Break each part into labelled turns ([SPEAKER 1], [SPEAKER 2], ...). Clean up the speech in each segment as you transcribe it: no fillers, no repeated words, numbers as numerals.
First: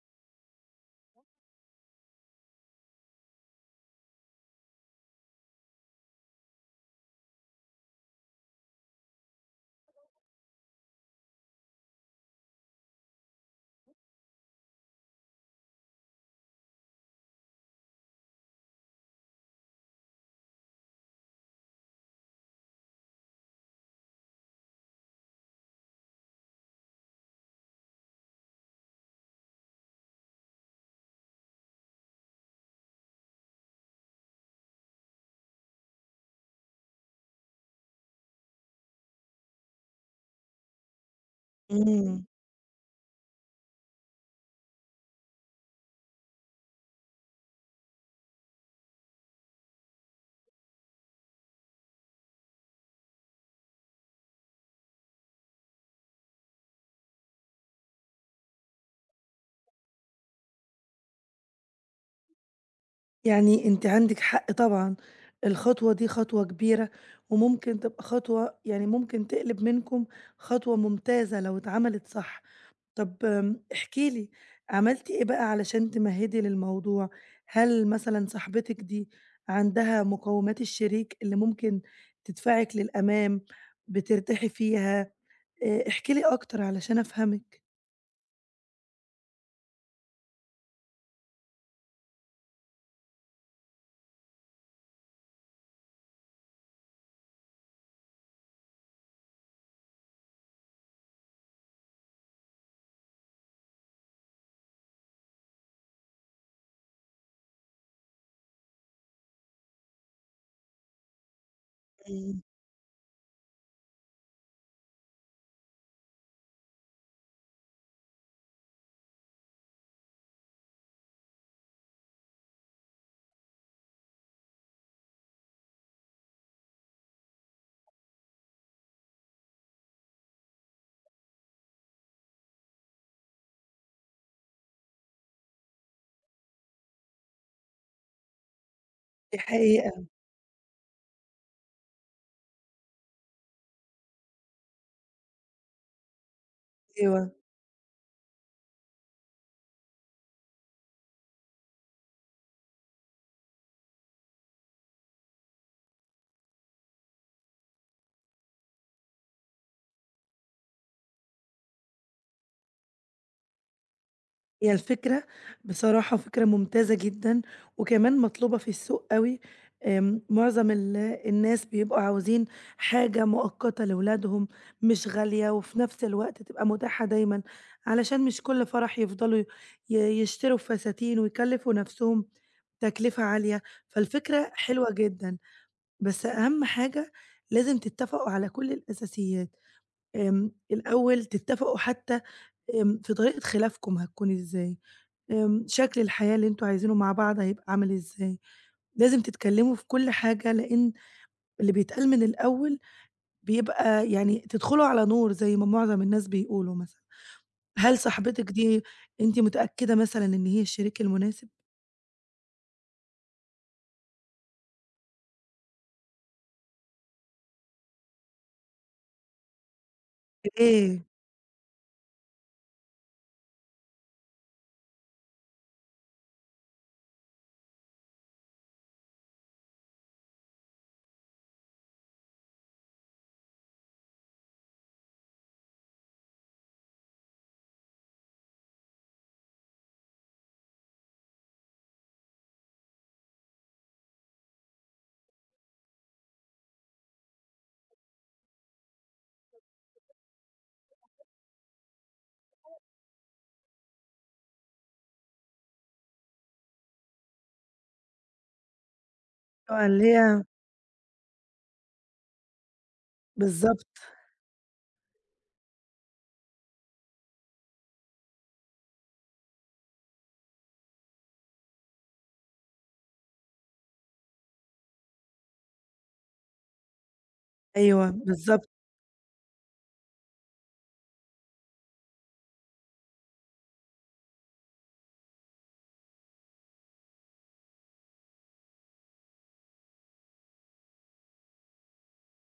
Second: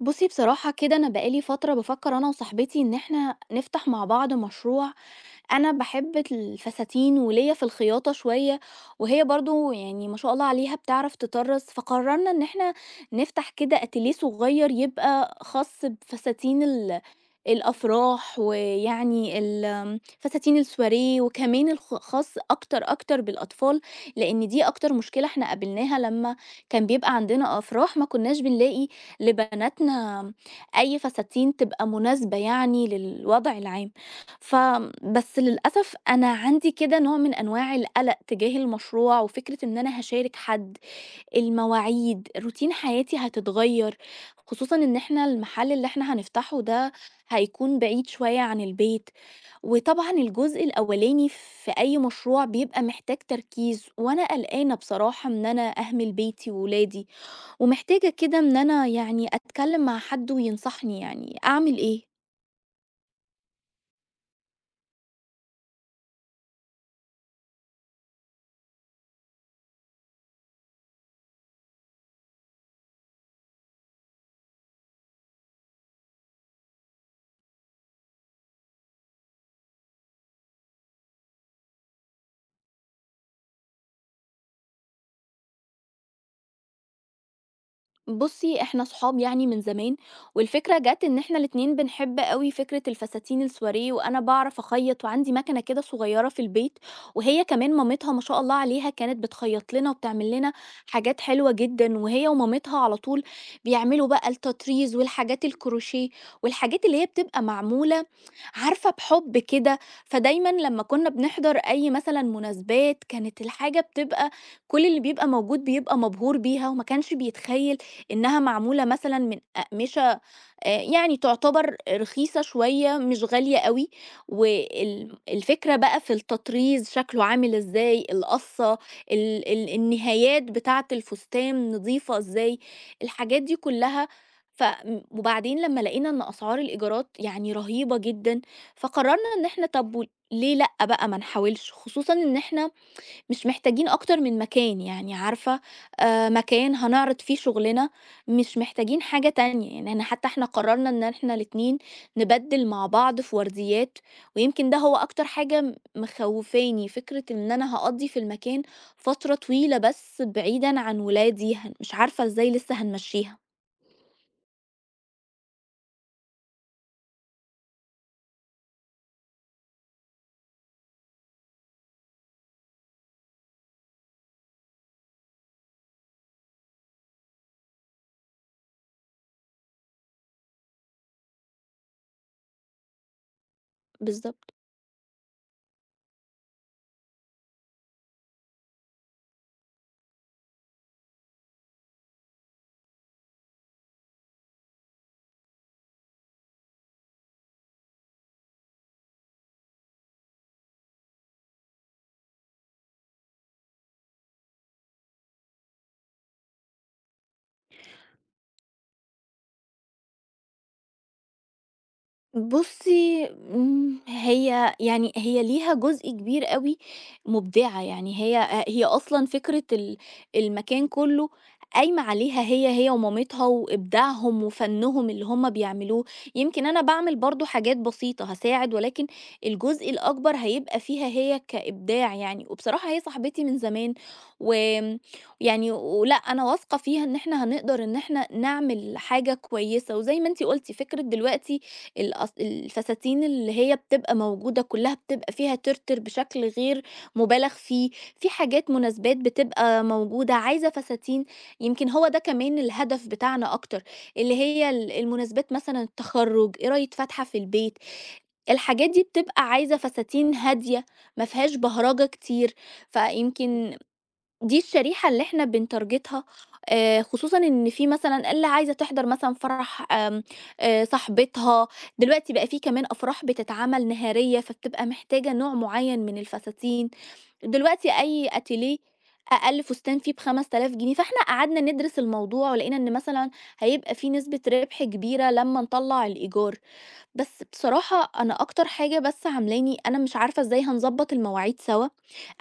[SPEAKER 1] بُصّي بصراحة كده أنا بقى لي فترة بافكّر أنا وصاحبتي إن إحنا نفتح مع بعض مشروع، أنا باحب الفساتين وليّا في الخياطة شوية، وهي برضه يعني ما شاء الله عليها بتعرف تطرّز، فقررنا إن إحنا نفتح كده أتيليه صغير يبقى خاص بفساتين الأفراح، ويعني ال آمم، فساتين السواريه، وكمان خاص أكتر، أكتر بالأطفال، لإن دي أكتر مشكلة إحنا قابلناها لمّا كان بيبقى عندنا أفراح ما كناش بنلاقي لبناتنا أي فساتين تبقى مناسبة يعني للوضع العام. بس للأسف أنا عندي كده نوع من أنواع القلق تجاه المشروع، وفكرة إن أنا هاشارك حد،
[SPEAKER 2] إمم،
[SPEAKER 1] المواعيد، روتين حياتي هتتغيّر، خصوصًا إن إحنا المحل اللي إحنا هنفتحه ده هيكون بعيد شوية عن البيت، وطبعًا الجزء الأولاني في أي مشروع بيبقى محتاج تركيز، وأنا قلقانة بصراحة إن أنا أهمل بيتي وولادي، ومحتاجة كده إن أنا يعني أتكلم مع حد وينصحني يعني أعمل إيه؟
[SPEAKER 2] يعني أنتِ عندِك حق طبعًا، الخطوة دي خطوة كبيرة، وممكن تبقى خطوة يعني ممكن تقلب منكم خطوة ممتازة لو اتعملت صح. طب احكِ لي عملتِ إيه بقى علشان تمهدي للموضوع؟ هل مثلًا صاحبتِك دي عندها مقومات الشريك اللي ممكن تدفعِك للأمام، بترتاحي فيها؟ احكِ لي أكتر علشان أفهمِك.
[SPEAKER 1] بُصّي، إحنا صحاب يعني من زمان، والفكرة جات إن إحنا الاتنين بنحب أوي فكرة الفساتين السواريه، وأنا باعرف أخيّط وعندي مكنة كده صغيّرة في البيت، وهي كمان مامتها ما شاء الله عليها كانت بتخيّط لنا وبتعمل لنا حاجات حلوة جدًا، وهي ومامتها على طول بيعملوا بقى التطريز والحاجات الكروشيه، والحاجات اللي هي بتبقى معمولة عارفة بحُب كده، فدايمًا لمّا كنا بنحضر أي مثلًا
[SPEAKER 2] إمم.
[SPEAKER 1] مناسبات، كانت الحاجة بتبقى كل اللي بيبقى موجود بيبقى مبهور بيها وما كانش بيتخيّل إنها معمولة مثلًا من أقمشة يعني تعتبر رخيصة شوية، مش غالية أوي، وال الفكرة بقى في التطريز شكله عامل إزاي، القصّة، ال ال النهايات بتاعة الفستان نضيفة إزاي، الحاجات دي كلّها ف م وبعدين لمّا لقينا إن أسعار الإيجارات يعني رهيبة جدًا، فقررنا
[SPEAKER 2] دي
[SPEAKER 1] إن إحنا طب و
[SPEAKER 2] حقيقة،
[SPEAKER 1] ليه لأ بقى ما نحاولش، خصوصًا إن إحنا مش محتاجين أكتر من مكان يعني عارفة، مكان هنعرض
[SPEAKER 2] أيوه.
[SPEAKER 1] فيه شغلنا، مش محتاجين حاجة تانية، يعني إحنا حتى إحنا قررنا إن إحنا الاتنين نبدِّل مع بعض في ورديات، ويمكن ده هو أكتر حاجة مخوّفاني، فكرة إن أنا هاقضّي في المكان فترة طويلة بس بعيدًا عن ولادي، مش عارفة إزاي لسه هنمشّيها.
[SPEAKER 2] هي الفكرة بصراحة فكرة ممتازة جدًا، وكمان مطلوبة في السوق أوي، معظم الناس بيبقوا عاوزين حاجة مؤقتة لولادهم، مش غالية وفي نفس الوقت تبقى متاحة دايمًا، علشان مش كل فرح يفضلوا ي يشتروا فساتين ويكلفوا نفسهم تكلفة عالية،
[SPEAKER 1] بالضبط.
[SPEAKER 2] فالفكرة حلوة جدًا، بس أهم حاجة لازم تتفقوا على كل الأساسيات، الأول تتفقوا حتى في طريقة خلافكم هتكون إزاي؟ شكل الحياة اللي أنتم عايزينه مع بعض هيبقى عامل إزاي؟ لازم تتكلموا في كل حاجة، لإن اللي بيتقال من الأول بيبقى يعني تدخلوا على نور زي ما معظم الناس بيقولوا مثلًا. هل صاحبتِك دي أنتِ متأكدة مثلًا إن هي الشريك المناسب؟
[SPEAKER 1] بُصّي، هي ليها جزء كبير أوي مبدعة، يعني هي أصلًا فكرة المكان
[SPEAKER 2] إيه،
[SPEAKER 1] كلّه قايمة عليها هي، هي ومامتها وإبداعهم وفنّهم اللي هُم بيعملوه، يمكن أنا باعمل برضه حاجات بسيطة هاساعد، ولكن الجزء الأكبر هيبقى فيها هي كإبداع يعني، وبصراحة هي صاحبتي من زمان، وآمم، يعني ولأ أنا واثقة فيها إن إحنا هنقدر إن إحنا نعمل حاجة كويسة، وزي ما أنتِ قُلتِ فكرة دلوقتي الفساتين اللي هي بتبقى موجودة كلّها بتبقى فيها ترتر بشكل غير مبالغ فيه، في حاجات مناسبات بتبقى موجودة، عايزة فساتين يمكن هو ده كمان الهدف بتاعنا أكتر، اللي هي المناسبات مثلًا التخرُّج، قراية فاتحة في البيت، الحاجات دي بتبقى عايزة
[SPEAKER 2] آه، اللي
[SPEAKER 1] فساتين
[SPEAKER 2] هي
[SPEAKER 1] هادية ما فيهاش بهرجة كتير، فيمكن
[SPEAKER 2] بالضبط،
[SPEAKER 1] دي الشريحة اللي إحنا بنتارجتها، خصوصًا إن في مثلًا اللي عايزة تحضر مثلًا فرح آمم، صاحبتها، دلوقتي بقى في كمان أفراح بتتعمل نهارية، فبتبقى محتاجة نوع معيّن من الفساتين، دلوقتي
[SPEAKER 2] أيوه،
[SPEAKER 1] أي
[SPEAKER 2] بالضبط،
[SPEAKER 1] أتيليه أقل فستان فيه ب5000 جنيه، فإحنا قعدنا ندرس الموضوع ولقينا إن مثلًا هيبقى في نسبة ربح كبيرة لمّا نطلّع الإيجار. بس بصراحة أنا أكتر حاجة بس عاملاني أنا مش عارفة إزاي هنظبط المواعيد سوا،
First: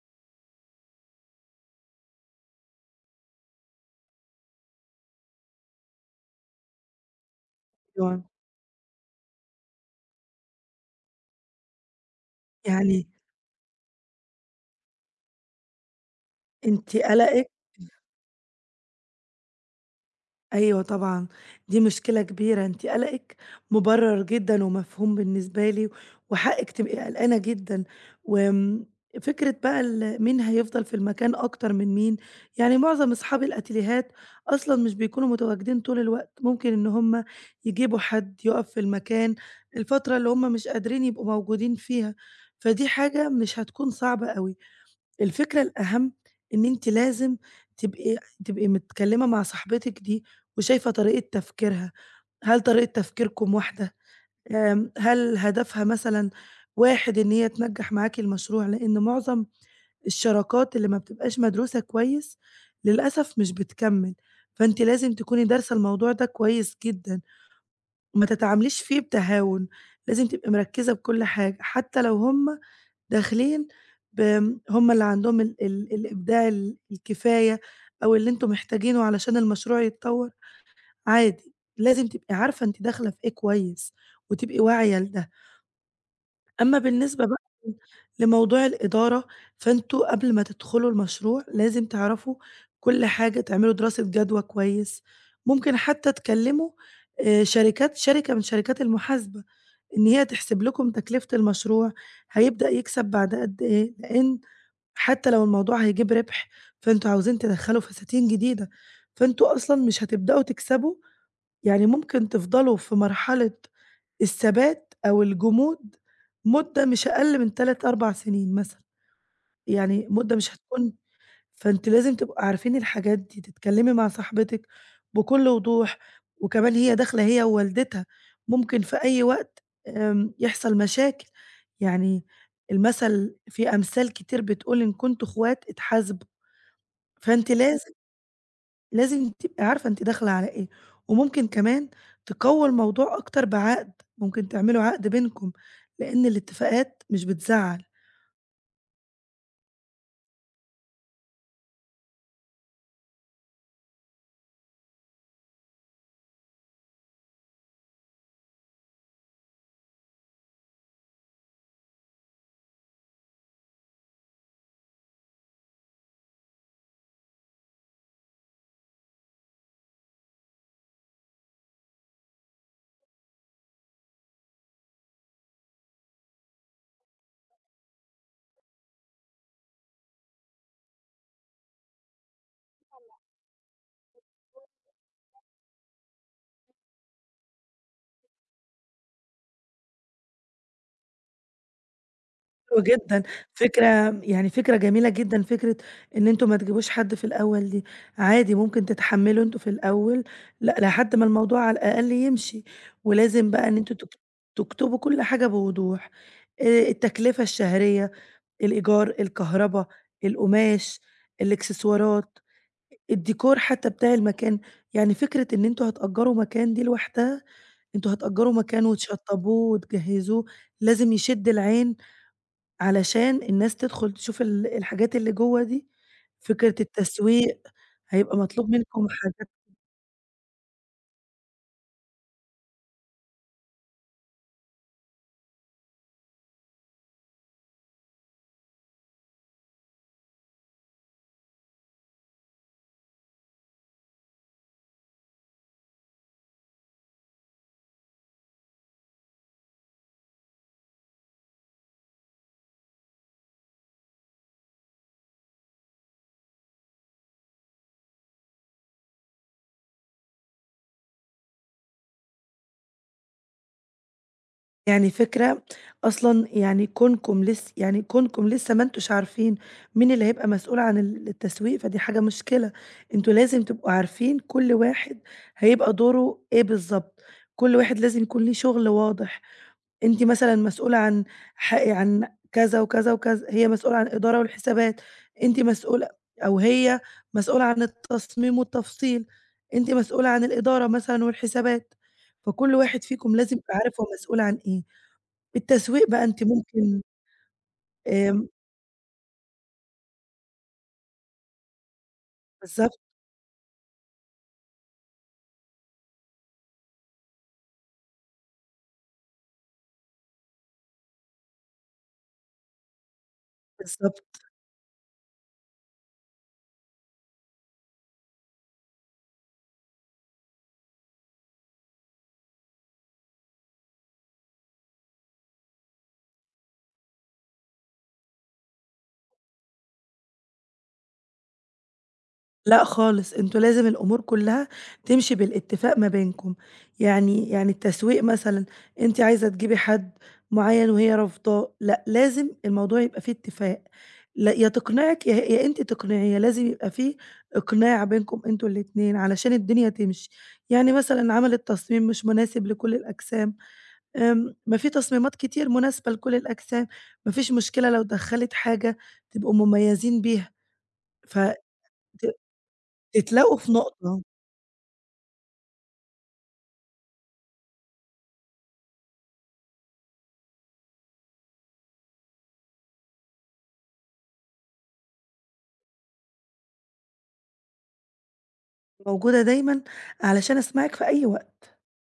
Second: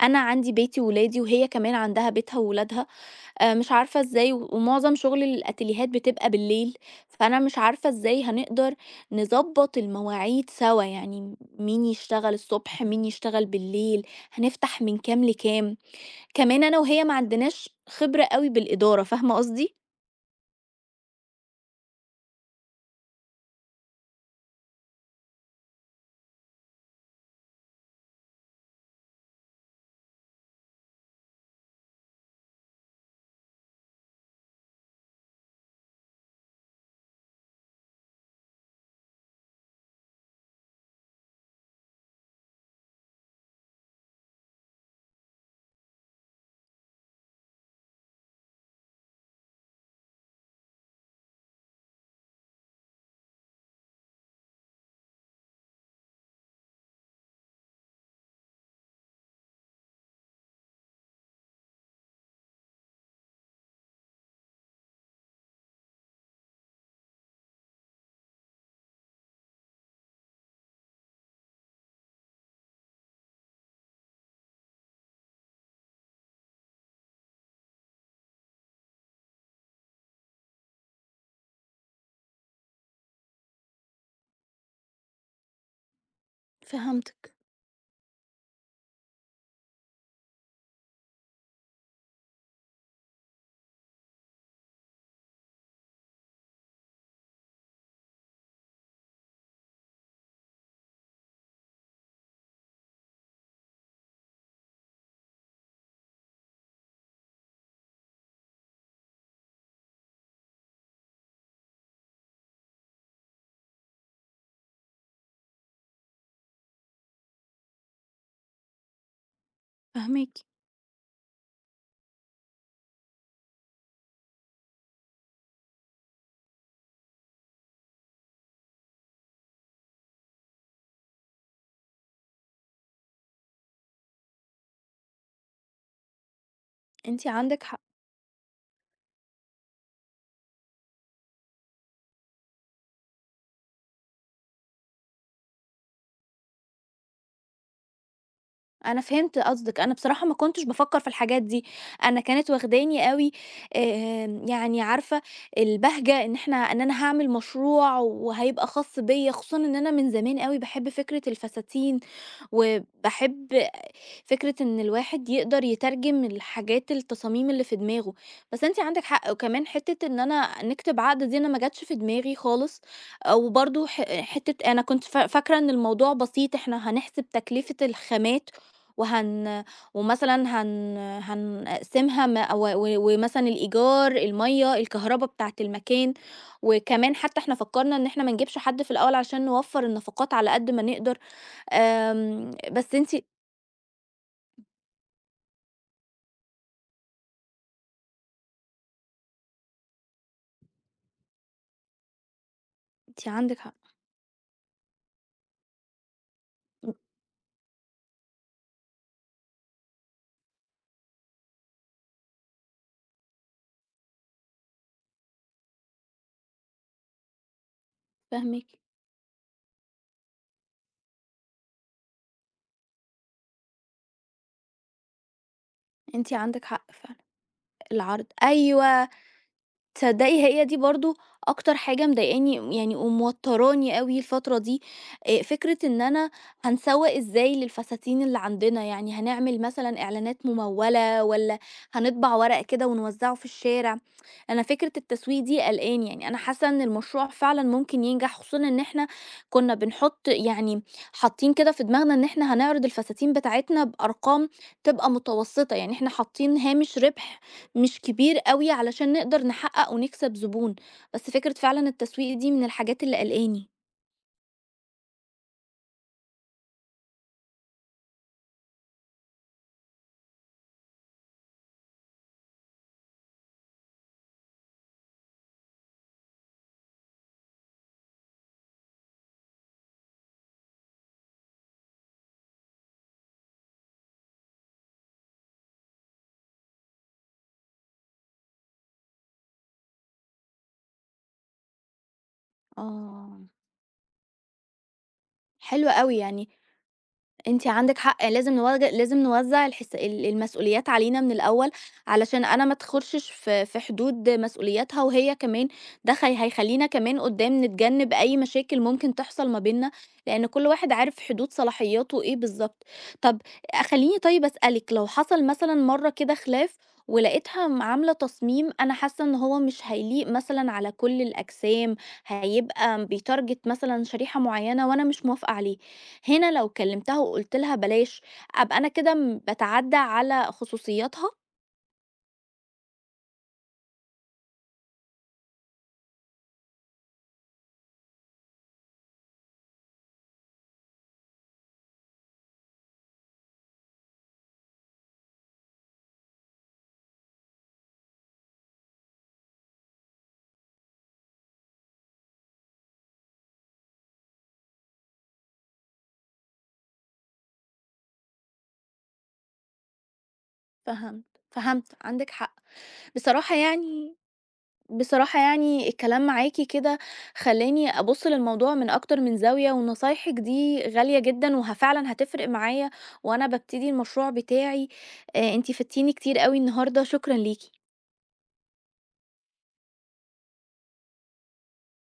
[SPEAKER 1] أنا عندي بيتي وولادي وهي كمان عندها بيتها وولادها. آه، مش عارفة إزاي و- ومعظم شغل الأتيليهات بتبقى بالليل، فأنا مش عارفة
[SPEAKER 2] أيوه.
[SPEAKER 1] إزاي هنقدر نظبط المواعيد سوا، يعني مين يشتغل الصبح مين
[SPEAKER 2] يعني
[SPEAKER 1] يشتغل بالليل، هنفتح من كام لكام، كمان أنا
[SPEAKER 2] أنتِ
[SPEAKER 1] وهي ما
[SPEAKER 2] قلقِك
[SPEAKER 1] عندناش خبرة قوي بالإدارة، فاهمة قصدي؟
[SPEAKER 2] أيوه طبعًا، دي مشكلة كبيرة، أنتِ قلقِك مُبرَّر جدًا ومفهوم بالنسبة لي، وحقِك تبقي قلقانة جدًا، وآمم فكرة بقى مين هيفضل في المكان أكتر من مين، يعني معظم أصحاب الأتيليهات أصلًا مش بيكونوا متواجدين طول الوقت، ممكن إن هُم يجيبوا حد يُقف في المكان الفترة اللي هُم مش قادرين يبقوا موجودين فيها، فدي حاجة مش هتكون صعبة أوي. الفكرة الأهم إن أنتِ لازم تبقي تبقي متكلمة مع صاحبتِك دي وشايفة طريقة تفكيرها، هل طريقة تفكيركم واحدة؟ هل هدفها مثلًا واحد إن هي تنجّح معاكِ المشروع؟ لإن معظم الشراكات اللي ما بتبقاش مدروسة كويس للأسف مش بتكمّل، فأنتِ لازم تكوني دارسة الموضوع ده كويس جدًا، ما تتعامليش فيه بتهاون، لازم تبقي مركّزة بكل حاجة، حتى لو هُم داخلين بآمم هم اللي عندهم ال الإبداع الكفاية أو اللي أنتم محتاجينه علشان المشروع يتطور، عادي، لازم تبقي عارفة أنتِ داخلة في إيه كويس، وتبقي واعية لده. أمّا بالنسبة
[SPEAKER 1] فهمتك.
[SPEAKER 2] بقى لموضوع الإدارة، فأنتم قبل ما تدخلوا المشروع لازم تعرفوا كل حاجة، تعملوا دراسة جدوى كويس، ممكن حتى تكلموا شركة من شركات المحاسبة إن هي تحسب لكم تكلفة المشروع، هيبدأ يكسب بعد قد إيه، لإن حتى لو الموضوع هيجيب ربح، فأنتم عاوزين تدخّلوا فساتين جديدة، فأنتم أصلًا مش هتبدؤوا تكسبوا، يعني ممكن تفضلوا في مرحلة الثبات أو الجمود مدة مش أقل من 3، 4 سنين مثلًا، يعني
[SPEAKER 1] فهميك.
[SPEAKER 2] مدة مش هتكون فأنتم لازم تبقوا عارفين الحاجات دي، تتكلّمي مع صاحبتِك بكل وضوح، وكمان هي داخلة هي ووالدتها، ممكن في أي وقت يحصل مشاكل، يعني المثل في أمثال كتير بتقول إن كنتم أخوات اتحاسبوا.
[SPEAKER 1] انتي
[SPEAKER 2] فأنتِ
[SPEAKER 1] عندك.
[SPEAKER 2] لازم، لازم تبقي عارفة أنتِ داخلة على إيه، وممكن كمان تقوّوا الموضوع أكتر بعقد، ممكن تعملوا عقد بينكم، لإن الاتفاقات مش بتزعّل.
[SPEAKER 1] أنا فهمت قصدِك، أنا بصراحة ما كنتش بافكّر في الحاجات دي، أنا كانت واخداني أوي يعني عارفة البهجة إن أنا هاعمل مشروع وهيبقى خاص بيّا، خصوصًا إن أنا من زمان أوي باحب فكرة الفساتين، وباحب فكرة إن الواحد يقدر يترجم التصاميم اللي في دماغه، بس أنتِ عندِك حق، وكمان حتة إن أنا نكتب عقد دي أنا ما جاتش في دماغي خالص، وبرضه حتة أنا كنت فاكرة إن الموضوع بسيط، إحنا هنحسب تكلفة الخامات وهن ومثلًا هنقسمها م و و ومثلًا الإيجار، المَيّة، الكهربا بتاعة المكان، وكمان حتى إحنا فكرنا إن إحنا ما نجيبش حد في الأول عشان نوفّر النفقات على قد ما نقدر،
[SPEAKER 2] حلو
[SPEAKER 1] بس أنتِ
[SPEAKER 2] جدًا، فكرة يعني فكرة جميلة جدًا، فكرة إن أنتم ما تجيبوش حد في الأول دي، عادي ممكن تتحمّلوا أنتم في الأول لحد ما الموضوع على الأقل يمشي،
[SPEAKER 1] أنتِ
[SPEAKER 2] ولازم
[SPEAKER 1] عندِك
[SPEAKER 2] بقى
[SPEAKER 1] حق.
[SPEAKER 2] إن أنتم تكتبوا كل حاجة بوضوح،
[SPEAKER 1] إمم.
[SPEAKER 2] التكلفة الشهرية، الإيجار، الكهربا، القماش، الإكسسوارات. الdécor حتى بتاع المكان، يعني فكرة إن أنتم هتأجّروا مكان دي لوحدها، أنتم هتأجّروا
[SPEAKER 1] فاهماكِ،
[SPEAKER 2] مكان وتشطّبوه وتجهّزوه، لازم يشِد العين علشان الناس تدخُل تشوف الحاجات اللي جوّه دي،
[SPEAKER 1] أنتِ عندِك
[SPEAKER 2] فكرة
[SPEAKER 1] حق فعلًا،
[SPEAKER 2] التسويق
[SPEAKER 1] العرض
[SPEAKER 2] هيبقى مطلوب منكم
[SPEAKER 1] أيوه.
[SPEAKER 2] حاجات
[SPEAKER 1] تصدقي هي دي برضه أكتر حاجة مضايقاني يعني وموتراني أوي الفترة دي، فكرة إن أنا هنسوّق إزاي للفساتين اللي عندنا، يعني هنعمل مثلًا إعلانات ممولة والّا هنطبع ورق كده ونوزّعه في الشارع، أنا فكرة التسويق دي قلقاني، يعني أنا حاسة إن المشروع فعلًا ممكن ينجح خصوصًا إن إحنا كنا بنحط يعني حاطين كده في دماغنا إن إحنا هنعرض الفساتين بتاعتنا بأرقام تبقى متوسطة، يعني إحنا حاطين هامش ربح مش كبير أوي علشان نقدر نحقق ونكسب زبون، بس فكرة فعلًا التسويق دي من الحاجات اللي قلقاني.
[SPEAKER 2] يعني فكرة أصلًا يعني كونكم لس يعني كونكم لسه ما أنتوش عارفين مين اللي هيبقى مسؤول عن التسويق، فدي حاجة مشكلة، أنتم لازم تبقوا عارفين كل واحد هيبقى دوره إيه بالضبط، كل واحد لازم يكون ليه شغل واضح، أنتِ مثلًا مسؤولة عن عن كذا وكذا وكذا، هي مسؤولة عن الإدارة والحسابات، أنتِ مسؤولة أو هي مسؤولة عن التصميم والتفصيل، أنتِ مسؤولة عن الإدارة مثلًا والحسابات، فكل واحد فيكم
[SPEAKER 1] آه.
[SPEAKER 2] لازم يبقى عارف هو مسؤول عن إيه.
[SPEAKER 1] حلوة
[SPEAKER 2] التسويق
[SPEAKER 1] أوي
[SPEAKER 2] بقى أنتِ
[SPEAKER 1] يعني،
[SPEAKER 2] ممكن
[SPEAKER 1] أنتِ عندِك حق،
[SPEAKER 2] آمم
[SPEAKER 1] لازم نوزّع الحس ال المسؤوليات علينا من الأول، علشان أنا ما
[SPEAKER 2] بالضبط،
[SPEAKER 1] أتخُشش في حدود مسؤولياتها، وهي كمان ده هيخلّينا كمان قدّام نتجنّب أي مشاكل ممكن تحصل ما بيننا، لإن كل واحد عارف حدود صلاحياته إيه بالضبط. طب خلّيني
[SPEAKER 2] بالضبط.
[SPEAKER 1] طيب أسألِك، لو حصل مثلًا مرّة كده خلاف ولقيتها عاملة تصميم أنا حاسة إن هو مش هيليق مثلًا على كل الأجسام، هيبقى بيتارجت مثلًا شريحة معيّنة وأنا مش موافقة عليه، هنا لو كلمتها وقلت لها بلاش ابقى انا كده بتعدى على خصوصياتها.
[SPEAKER 2] لأ خالص، أنتم لازم الأمور كلّها تمشي بالاتفاق ما بينكم. يعني التسويق مثلًا أنتِ عايزة تجيبي حد معيّن وهي رافضاه، لأ لازم الموضوع يبقى فيه اتفاق، لا يا تقنعِك يا أنتِ تقنعيه، لازم يبقى فيه إقناع بينكم أنتم الاتنين علشان الدنيا تمشي. يعني مثلًا عمل التصميم مش مناسب لكل الأجسام ما في تصميمات كتير مناسبة لكل الأجسام، ما فيش مشكلة لو دخّلِت حاجة تبقوا مميزين بيها،
[SPEAKER 1] فهمت
[SPEAKER 2] فت
[SPEAKER 1] فهمت عندك حق. بصراحة
[SPEAKER 2] تتلاقوا في
[SPEAKER 1] يعني
[SPEAKER 2] نقطة
[SPEAKER 1] بصراحة يعني الكلام معاكي كده خلاني أبص للموضوع من أكتر من زاوية ونصايحك دي غالية جدا وفعلا هتفرق معايا وأنا ببتدي المشروع بتاعي، آه، انتي فدتيني كتير قوي النهاردة شكرا ليكي
[SPEAKER 2] موجودة دايمًا علشان أسمعِك في أي وقت.